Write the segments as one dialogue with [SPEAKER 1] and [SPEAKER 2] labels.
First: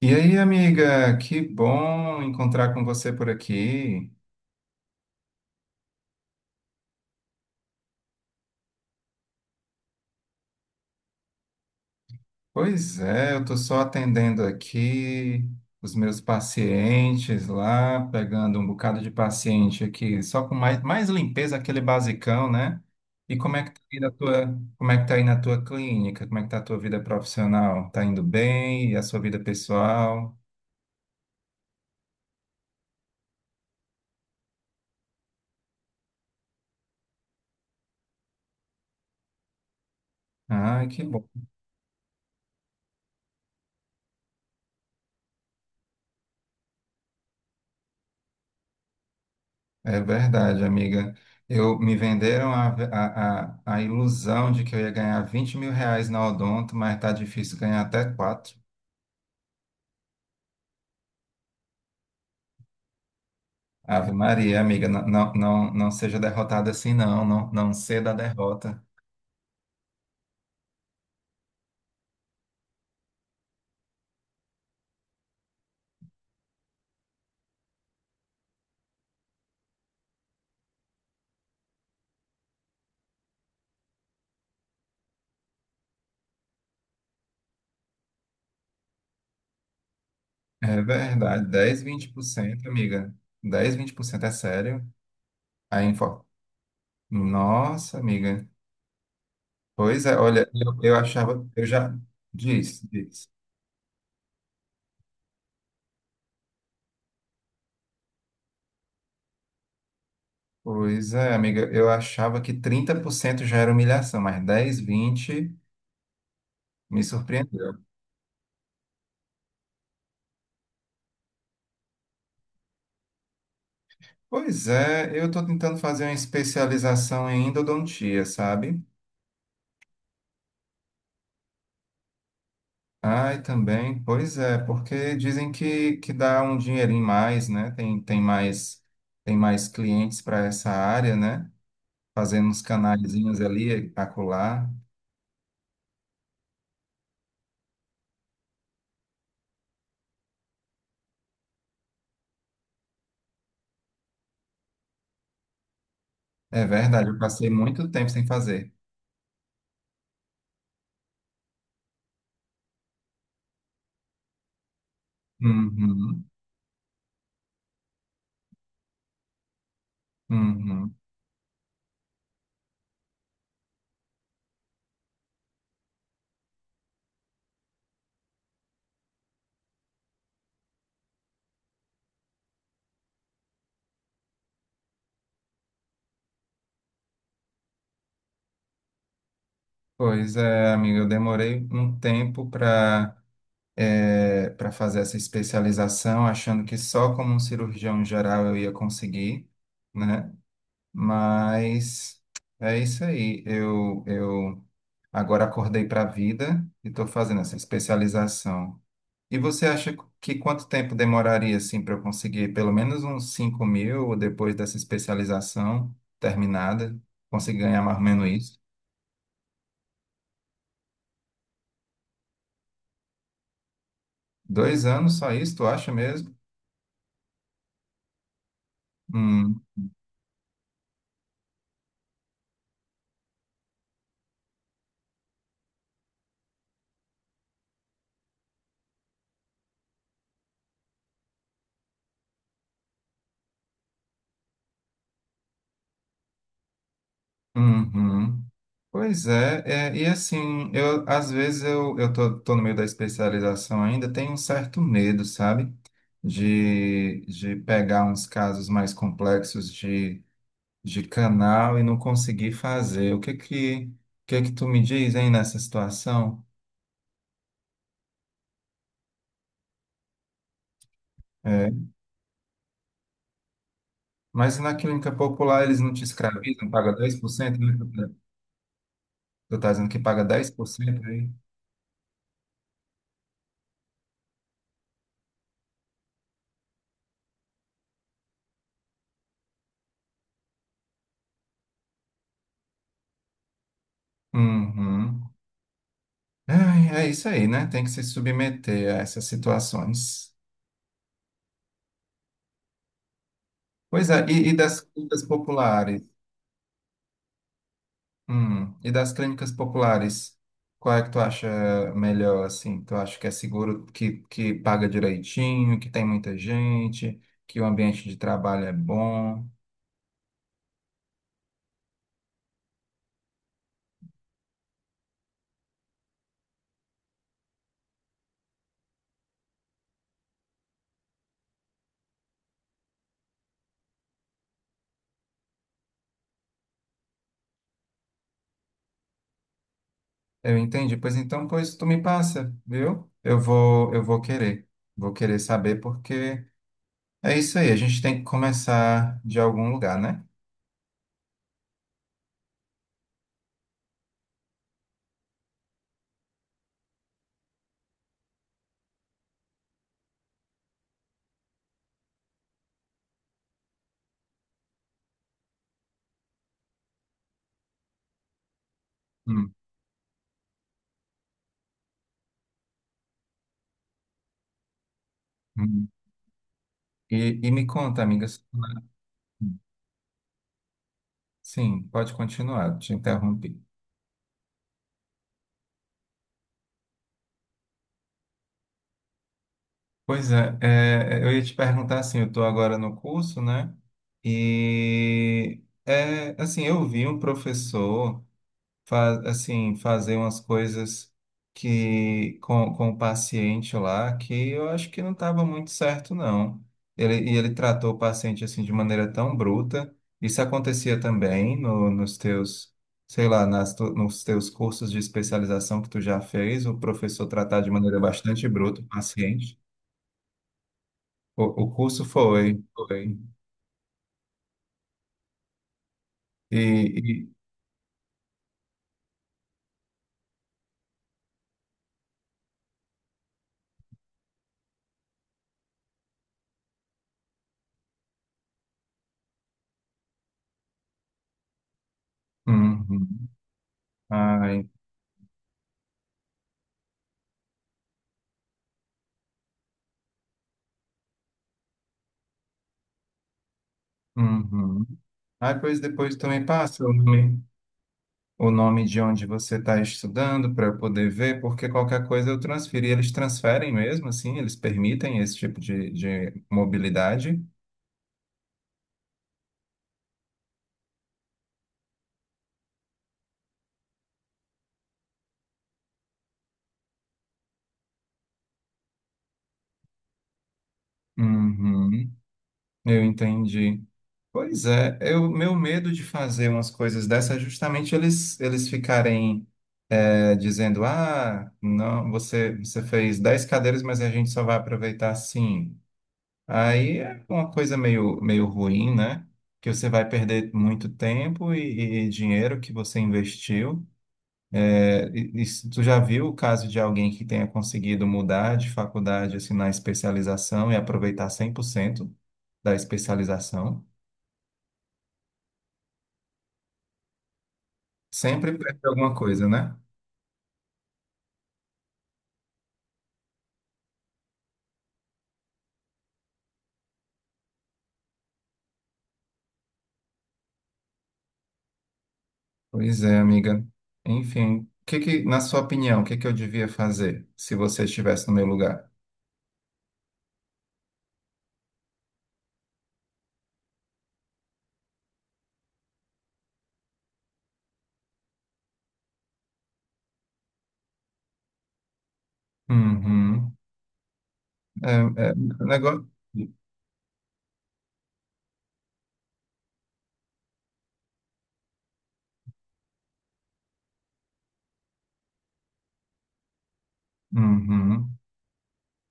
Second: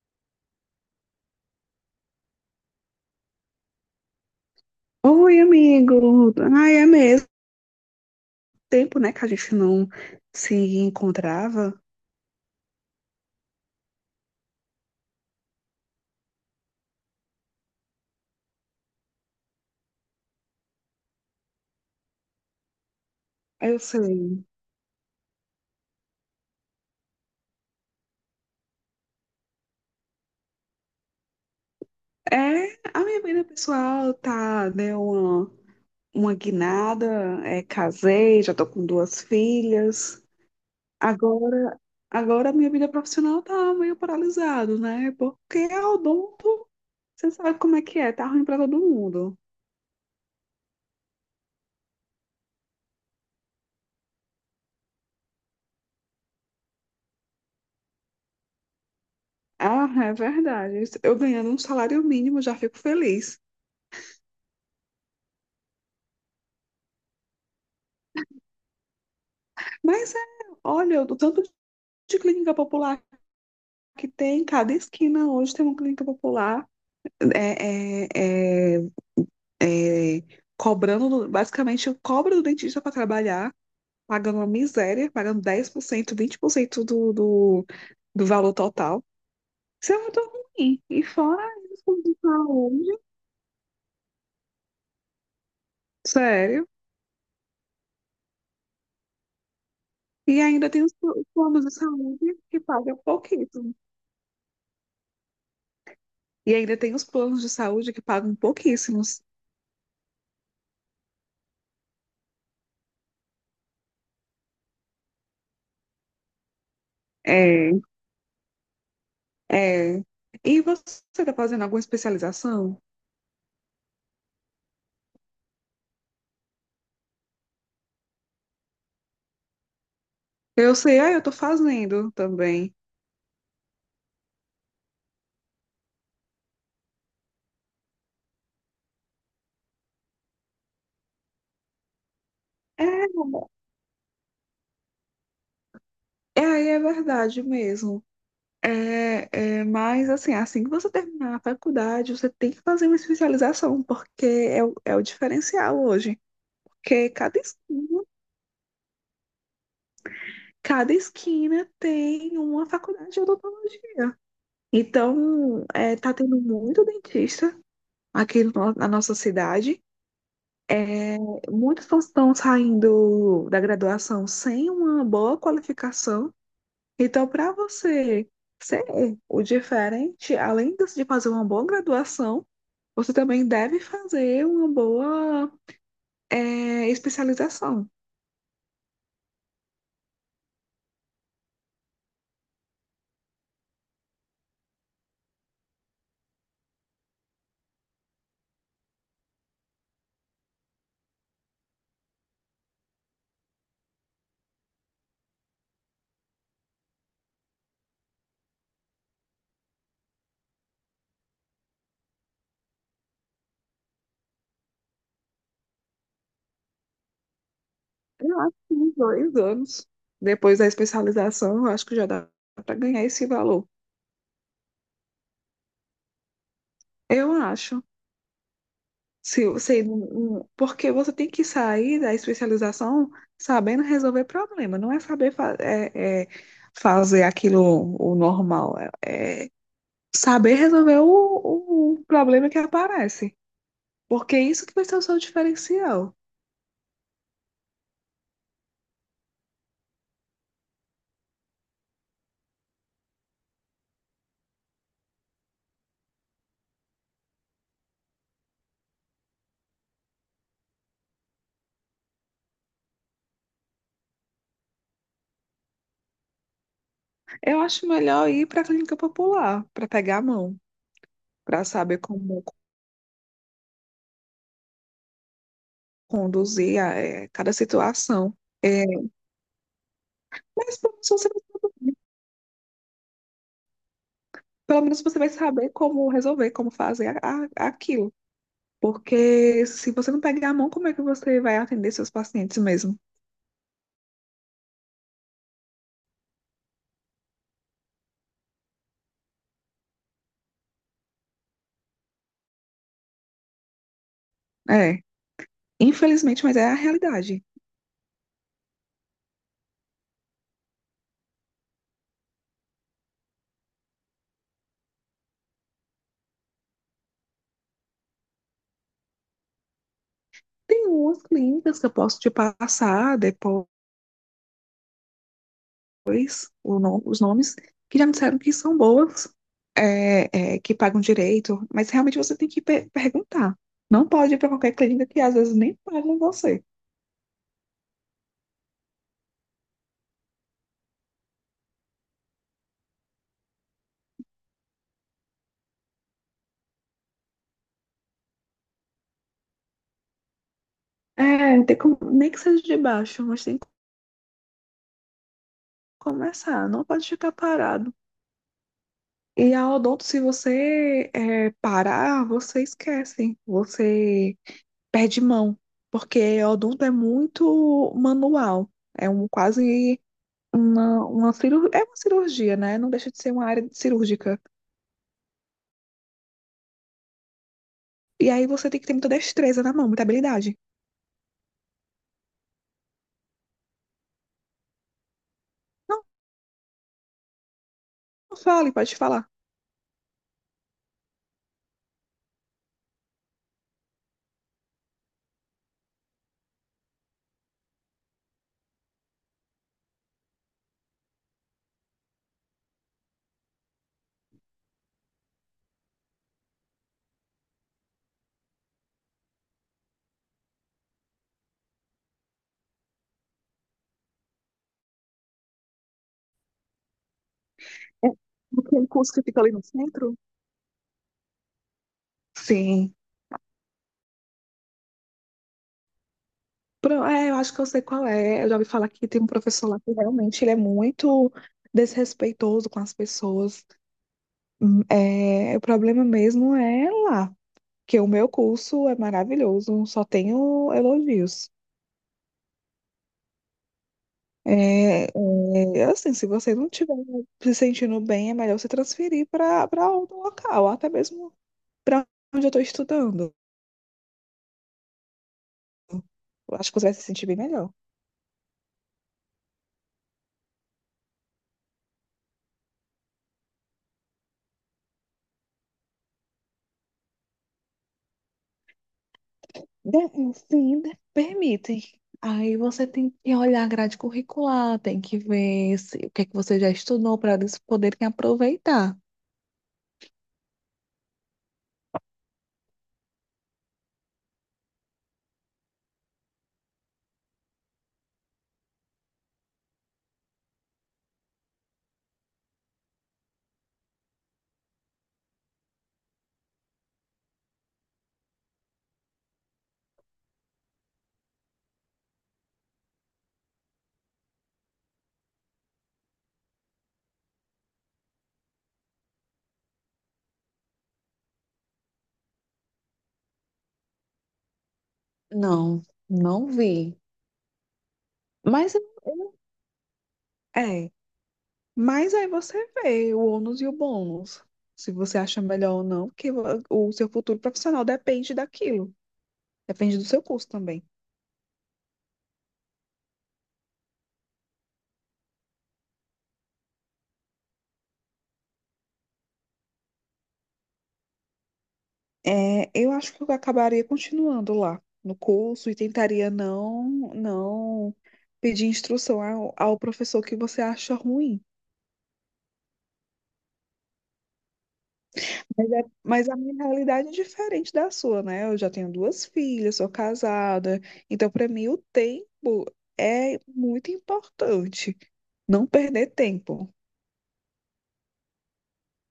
[SPEAKER 1] E aí, amiga, que bom encontrar com você por aqui.
[SPEAKER 2] Oi, amigo. Ai, é mesmo tempo, né, que a gente não se encontrava.
[SPEAKER 1] Pois é, eu estou só atendendo aqui os meus pacientes lá, pegando um bocado de paciente aqui, só com mais limpeza, aquele basicão, né? E
[SPEAKER 2] Eu sei.
[SPEAKER 1] como é que tá aí na tua clínica? Como é que tá a tua vida profissional? Tá indo bem? E a sua vida pessoal?
[SPEAKER 2] É, a minha vida pessoal tá, deu uma guinada, casei, já tô com duas filhas.
[SPEAKER 1] Ai, que
[SPEAKER 2] Agora, agora a minha vida profissional tá meio paralisada, né? Porque é odonto, você sabe como é que é, tá ruim pra todo mundo.
[SPEAKER 1] É verdade, amiga. Eu me venderam a ilusão de que eu ia ganhar 20 mil reais na Odonto, mas tá difícil ganhar até quatro.
[SPEAKER 2] Ah, é verdade. Eu ganhando um salário mínimo já fico feliz.
[SPEAKER 1] Ave Maria, amiga, não, não, não, não seja derrotada assim, não, não, não ceda a derrota.
[SPEAKER 2] Mas é, olha, o tanto de clínica popular que tem em cada esquina hoje tem uma clínica popular é, é, é, é, cobrando, basicamente, cobra do dentista para trabalhar, pagando uma miséria, pagando 10%, 20% do valor total. Isso é muito
[SPEAKER 1] É
[SPEAKER 2] ruim. E
[SPEAKER 1] verdade,
[SPEAKER 2] fora os
[SPEAKER 1] dez,
[SPEAKER 2] planos
[SPEAKER 1] vinte
[SPEAKER 2] de
[SPEAKER 1] por cento,
[SPEAKER 2] saúde,
[SPEAKER 1] amiga. 10%, 20% é sério. A info...
[SPEAKER 2] sério.
[SPEAKER 1] Nossa, amiga. Pois é,
[SPEAKER 2] E
[SPEAKER 1] olha,
[SPEAKER 2] ainda
[SPEAKER 1] eu,
[SPEAKER 2] tem
[SPEAKER 1] eu
[SPEAKER 2] os
[SPEAKER 1] achava,
[SPEAKER 2] planos
[SPEAKER 1] eu
[SPEAKER 2] de
[SPEAKER 1] já
[SPEAKER 2] saúde que
[SPEAKER 1] diz,
[SPEAKER 2] pagam
[SPEAKER 1] diz.
[SPEAKER 2] pouquíssimo. E ainda tem os planos de saúde que pagam pouquíssimos.
[SPEAKER 1] Pois é, amiga, eu achava que 30% já era humilhação, mas 10, 20 me
[SPEAKER 2] É,
[SPEAKER 1] surpreendeu.
[SPEAKER 2] é. E você está fazendo alguma especialização?
[SPEAKER 1] Pois é, eu estou tentando fazer uma especialização em endodontia, sabe?
[SPEAKER 2] Eu sei, ah, eu tô fazendo também.
[SPEAKER 1] Ai, também, pois é, porque dizem que dá um dinheirinho mais, né? Tem mais clientes para essa área, né? Fazendo uns
[SPEAKER 2] É,
[SPEAKER 1] canaizinhos ali, acolá.
[SPEAKER 2] é aí é verdade mesmo. É, mas assim, assim que você terminar a faculdade, você tem que fazer uma especialização, porque é o diferencial hoje.
[SPEAKER 1] É
[SPEAKER 2] Porque
[SPEAKER 1] verdade, eu
[SPEAKER 2] cada
[SPEAKER 1] passei muito
[SPEAKER 2] esquina,
[SPEAKER 1] tempo sem fazer.
[SPEAKER 2] cada esquina tem uma faculdade de odontologia. Então, é, tá
[SPEAKER 1] Uhum,
[SPEAKER 2] tendo muito dentista aqui no- na nossa cidade.
[SPEAKER 1] uhum.
[SPEAKER 2] É, muitos estão saindo da graduação sem uma boa qualificação. Então, para você ser o diferente, além de fazer uma boa graduação, você também deve fazer uma boa especialização.
[SPEAKER 1] Pois é, amiga, eu demorei um tempo para fazer essa especialização, achando que só como um cirurgião geral eu ia conseguir, né? Mas é isso aí. Eu agora acordei para a vida e estou fazendo essa especialização. E você acha que quanto tempo demoraria assim para eu conseguir pelo menos uns 5 mil depois dessa especialização terminada? Conseguir ganhar mais ou menos
[SPEAKER 2] Eu acho
[SPEAKER 1] isso?
[SPEAKER 2] que uns dois anos depois da especialização, eu acho que já dá para ganhar esse valor.
[SPEAKER 1] 2 anos só isso, tu acha mesmo?
[SPEAKER 2] Eu acho. Se
[SPEAKER 1] Hum.
[SPEAKER 2] você, porque você tem que sair da especialização sabendo resolver problema, não é saber fa- eh, eh, fazer aquilo o normal. É saber resolver o problema que aparece. Porque é isso que vai ser o seu diferencial.
[SPEAKER 1] Uhum. Pois é, e assim, eu às vezes eu tô, tô no meio da especialização ainda, tenho um certo medo, sabe? De pegar uns casos mais complexos de canal e não conseguir fazer. O que que tu me diz, hein, nessa situação?
[SPEAKER 2] Eu acho melhor ir para a clínica popular, para pegar a mão, para
[SPEAKER 1] É,
[SPEAKER 2] saber como
[SPEAKER 1] mas na clínica popular eles não te escravizam,
[SPEAKER 2] conduzir
[SPEAKER 1] paga
[SPEAKER 2] cada
[SPEAKER 1] 10%, né?
[SPEAKER 2] situação. É,
[SPEAKER 1] Tu tá dizendo que paga dez por
[SPEAKER 2] mas
[SPEAKER 1] cento aí?
[SPEAKER 2] pelo menos você vai saber como resolver, como fazer aquilo. Porque se você não pegar a mão, como é que você vai atender seus pacientes mesmo?
[SPEAKER 1] Uhum. Ai, é isso aí, né? Tem que se submeter a essas situações. Pois é, e das
[SPEAKER 2] É,
[SPEAKER 1] clínicas populares?
[SPEAKER 2] infelizmente, mas é a realidade.
[SPEAKER 1] E das clínicas populares, qual é que tu acha melhor, assim? Tu acha que é seguro, que paga direitinho, que tem muita gente, que o ambiente de trabalho é bom?
[SPEAKER 2] Tem umas clínicas que eu posso te passar depois depois nom os nomes, que já me disseram que são boas, que pagam direito, mas realmente você tem que pe perguntar. Não pode ir para qualquer clínica que às vezes nem pagam você.
[SPEAKER 1] Eu entendi. Pois então, pois tu me passa, viu? Eu vou querer. Vou querer saber porque é isso aí, a gente tem que começar de algum lugar, né?
[SPEAKER 2] É, tem como, nem que seja de baixo, mas tem que começar, não pode ficar parado. E a odonto, se você parar, você esquece, você perde mão, porque a odonto é muito manual, é um
[SPEAKER 1] Hum,
[SPEAKER 2] quase uma cirurgia. É uma cirurgia, né? Não deixa de ser uma área cirúrgica.
[SPEAKER 1] hum. E me conta,
[SPEAKER 2] E
[SPEAKER 1] amigas.
[SPEAKER 2] aí você tem que ter muita destreza na mão, muita habilidade.
[SPEAKER 1] Sim, pode continuar, te interrompi.
[SPEAKER 2] Não, não fale, pode falar.
[SPEAKER 1] Pois é, eu ia te perguntar assim, eu estou agora no curso, né? E é assim, eu vi um professor. Assim, fazer umas coisas que com o paciente lá que eu acho que não estava muito certo, não. Ele tratou o paciente assim de maneira tão bruta. Isso acontecia também no, nos teus, sei lá, nos teus cursos de especialização que tu já fez, o professor tratar de maneira
[SPEAKER 2] É
[SPEAKER 1] bastante bruta
[SPEAKER 2] aquele
[SPEAKER 1] o
[SPEAKER 2] curso que fica ali
[SPEAKER 1] paciente.
[SPEAKER 2] no centro?
[SPEAKER 1] O curso foi,
[SPEAKER 2] Sim.
[SPEAKER 1] foi. E, e-
[SPEAKER 2] É, eu acho que eu sei qual é. Eu já ouvi falar que tem um professor lá que realmente ele é muito desrespeitoso com as pessoas. É, o problema mesmo é lá, que o meu curso é maravilhoso, só tenho elogios.
[SPEAKER 1] uhum. Ai,
[SPEAKER 2] Assim, se você não estiver se sentindo bem, é melhor você transferir para outro local, até mesmo para onde eu estou estudando.
[SPEAKER 1] uhum. Ai, pois depois também
[SPEAKER 2] Eu acho que
[SPEAKER 1] passa
[SPEAKER 2] você
[SPEAKER 1] o
[SPEAKER 2] vai se sentir bem
[SPEAKER 1] nome.
[SPEAKER 2] melhor.
[SPEAKER 1] O nome de onde você está estudando para eu poder ver, porque qualquer coisa eu transferi. Eles transferem mesmo, assim, eles permitem esse tipo de mobilidade.
[SPEAKER 2] De- Sim, permitem. Aí você tem que olhar a grade curricular, tem que ver se, o que é que você já estudou para eles poderem aproveitar.
[SPEAKER 1] Uhum, eu entendi. Pois é, meu medo de fazer umas coisas dessas é justamente eles ficarem dizendo, ah, não, você fez 10 cadeiras, mas a gente só vai aproveitar 5. Aí é uma coisa meio ruim, né? Que você vai perder muito tempo e dinheiro que você investiu. É, e se tu já viu o caso de alguém que tenha conseguido mudar de faculdade, assim, na especialização e aproveitar 100% da especialização?
[SPEAKER 2] Não, não vi.
[SPEAKER 1] Sempre
[SPEAKER 2] Mas
[SPEAKER 1] perde alguma coisa, né?
[SPEAKER 2] é, Mas aí você vê o ônus e o bônus, se você acha melhor ou não, porque o seu futuro profissional depende daquilo, depende do seu curso também.
[SPEAKER 1] Pois é, amiga. Enfim, na sua opinião, o que que eu devia fazer se você estivesse no meu lugar?
[SPEAKER 2] É, eu acho que eu acabaria continuando lá no curso e tentaria não, não pedir instrução ao professor que você acha ruim.
[SPEAKER 1] Uhum. É, é,
[SPEAKER 2] Mas,
[SPEAKER 1] negócio...
[SPEAKER 2] mas a minha realidade é diferente da sua, né? Eu já tenho duas filhas, sou casada, então para mim o tempo é muito importante, não perder tempo.
[SPEAKER 1] Uhum.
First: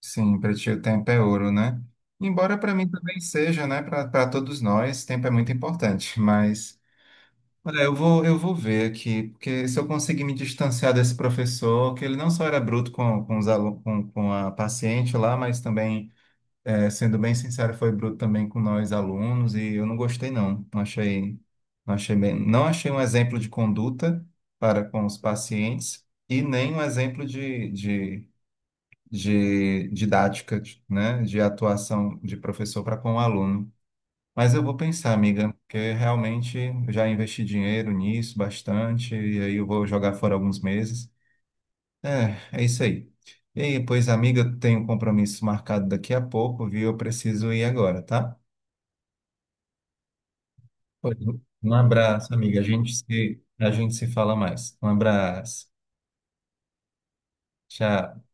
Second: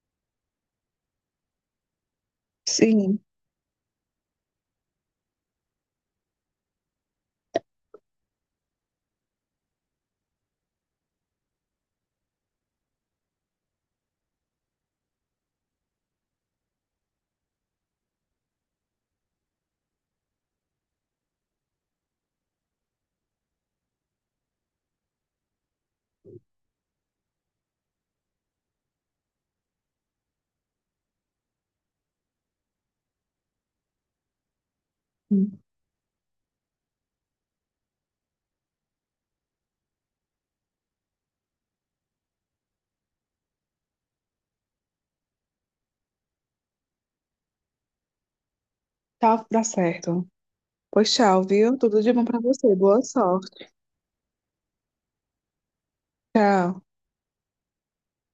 [SPEAKER 1] Sim, para ti o tempo é ouro, né? Embora para mim também
[SPEAKER 2] Sim.
[SPEAKER 1] seja, né? Para todos nós, tempo é muito importante. Mas, olha, eu vou ver aqui, porque se eu conseguir me distanciar desse professor, que ele não só era bruto com os alunos, com a paciente lá, mas também, sendo bem sincero, foi bruto também com nós alunos, e eu não gostei, não. Não achei, não achei bem, não achei um exemplo de conduta para com os pacientes e nem um exemplo de didática, né, de atuação de professor para com o aluno. Mas eu vou pensar, amiga, porque realmente eu já investi dinheiro nisso bastante, e aí eu vou jogar fora alguns meses. É, é isso aí. E aí, pois, amiga, eu tenho um compromisso marcado daqui a pouco, viu? Eu preciso ir agora, tá?
[SPEAKER 2] Tá, dá certo. Pois
[SPEAKER 1] Pois,
[SPEAKER 2] tchau,
[SPEAKER 1] um
[SPEAKER 2] viu? Tudo de bom
[SPEAKER 1] abraço,
[SPEAKER 2] pra
[SPEAKER 1] amiga. A
[SPEAKER 2] você.
[SPEAKER 1] gente
[SPEAKER 2] Boa
[SPEAKER 1] se,
[SPEAKER 2] sorte.
[SPEAKER 1] a gente se fala mais. Um abraço.
[SPEAKER 2] Tchau.
[SPEAKER 1] Tchau.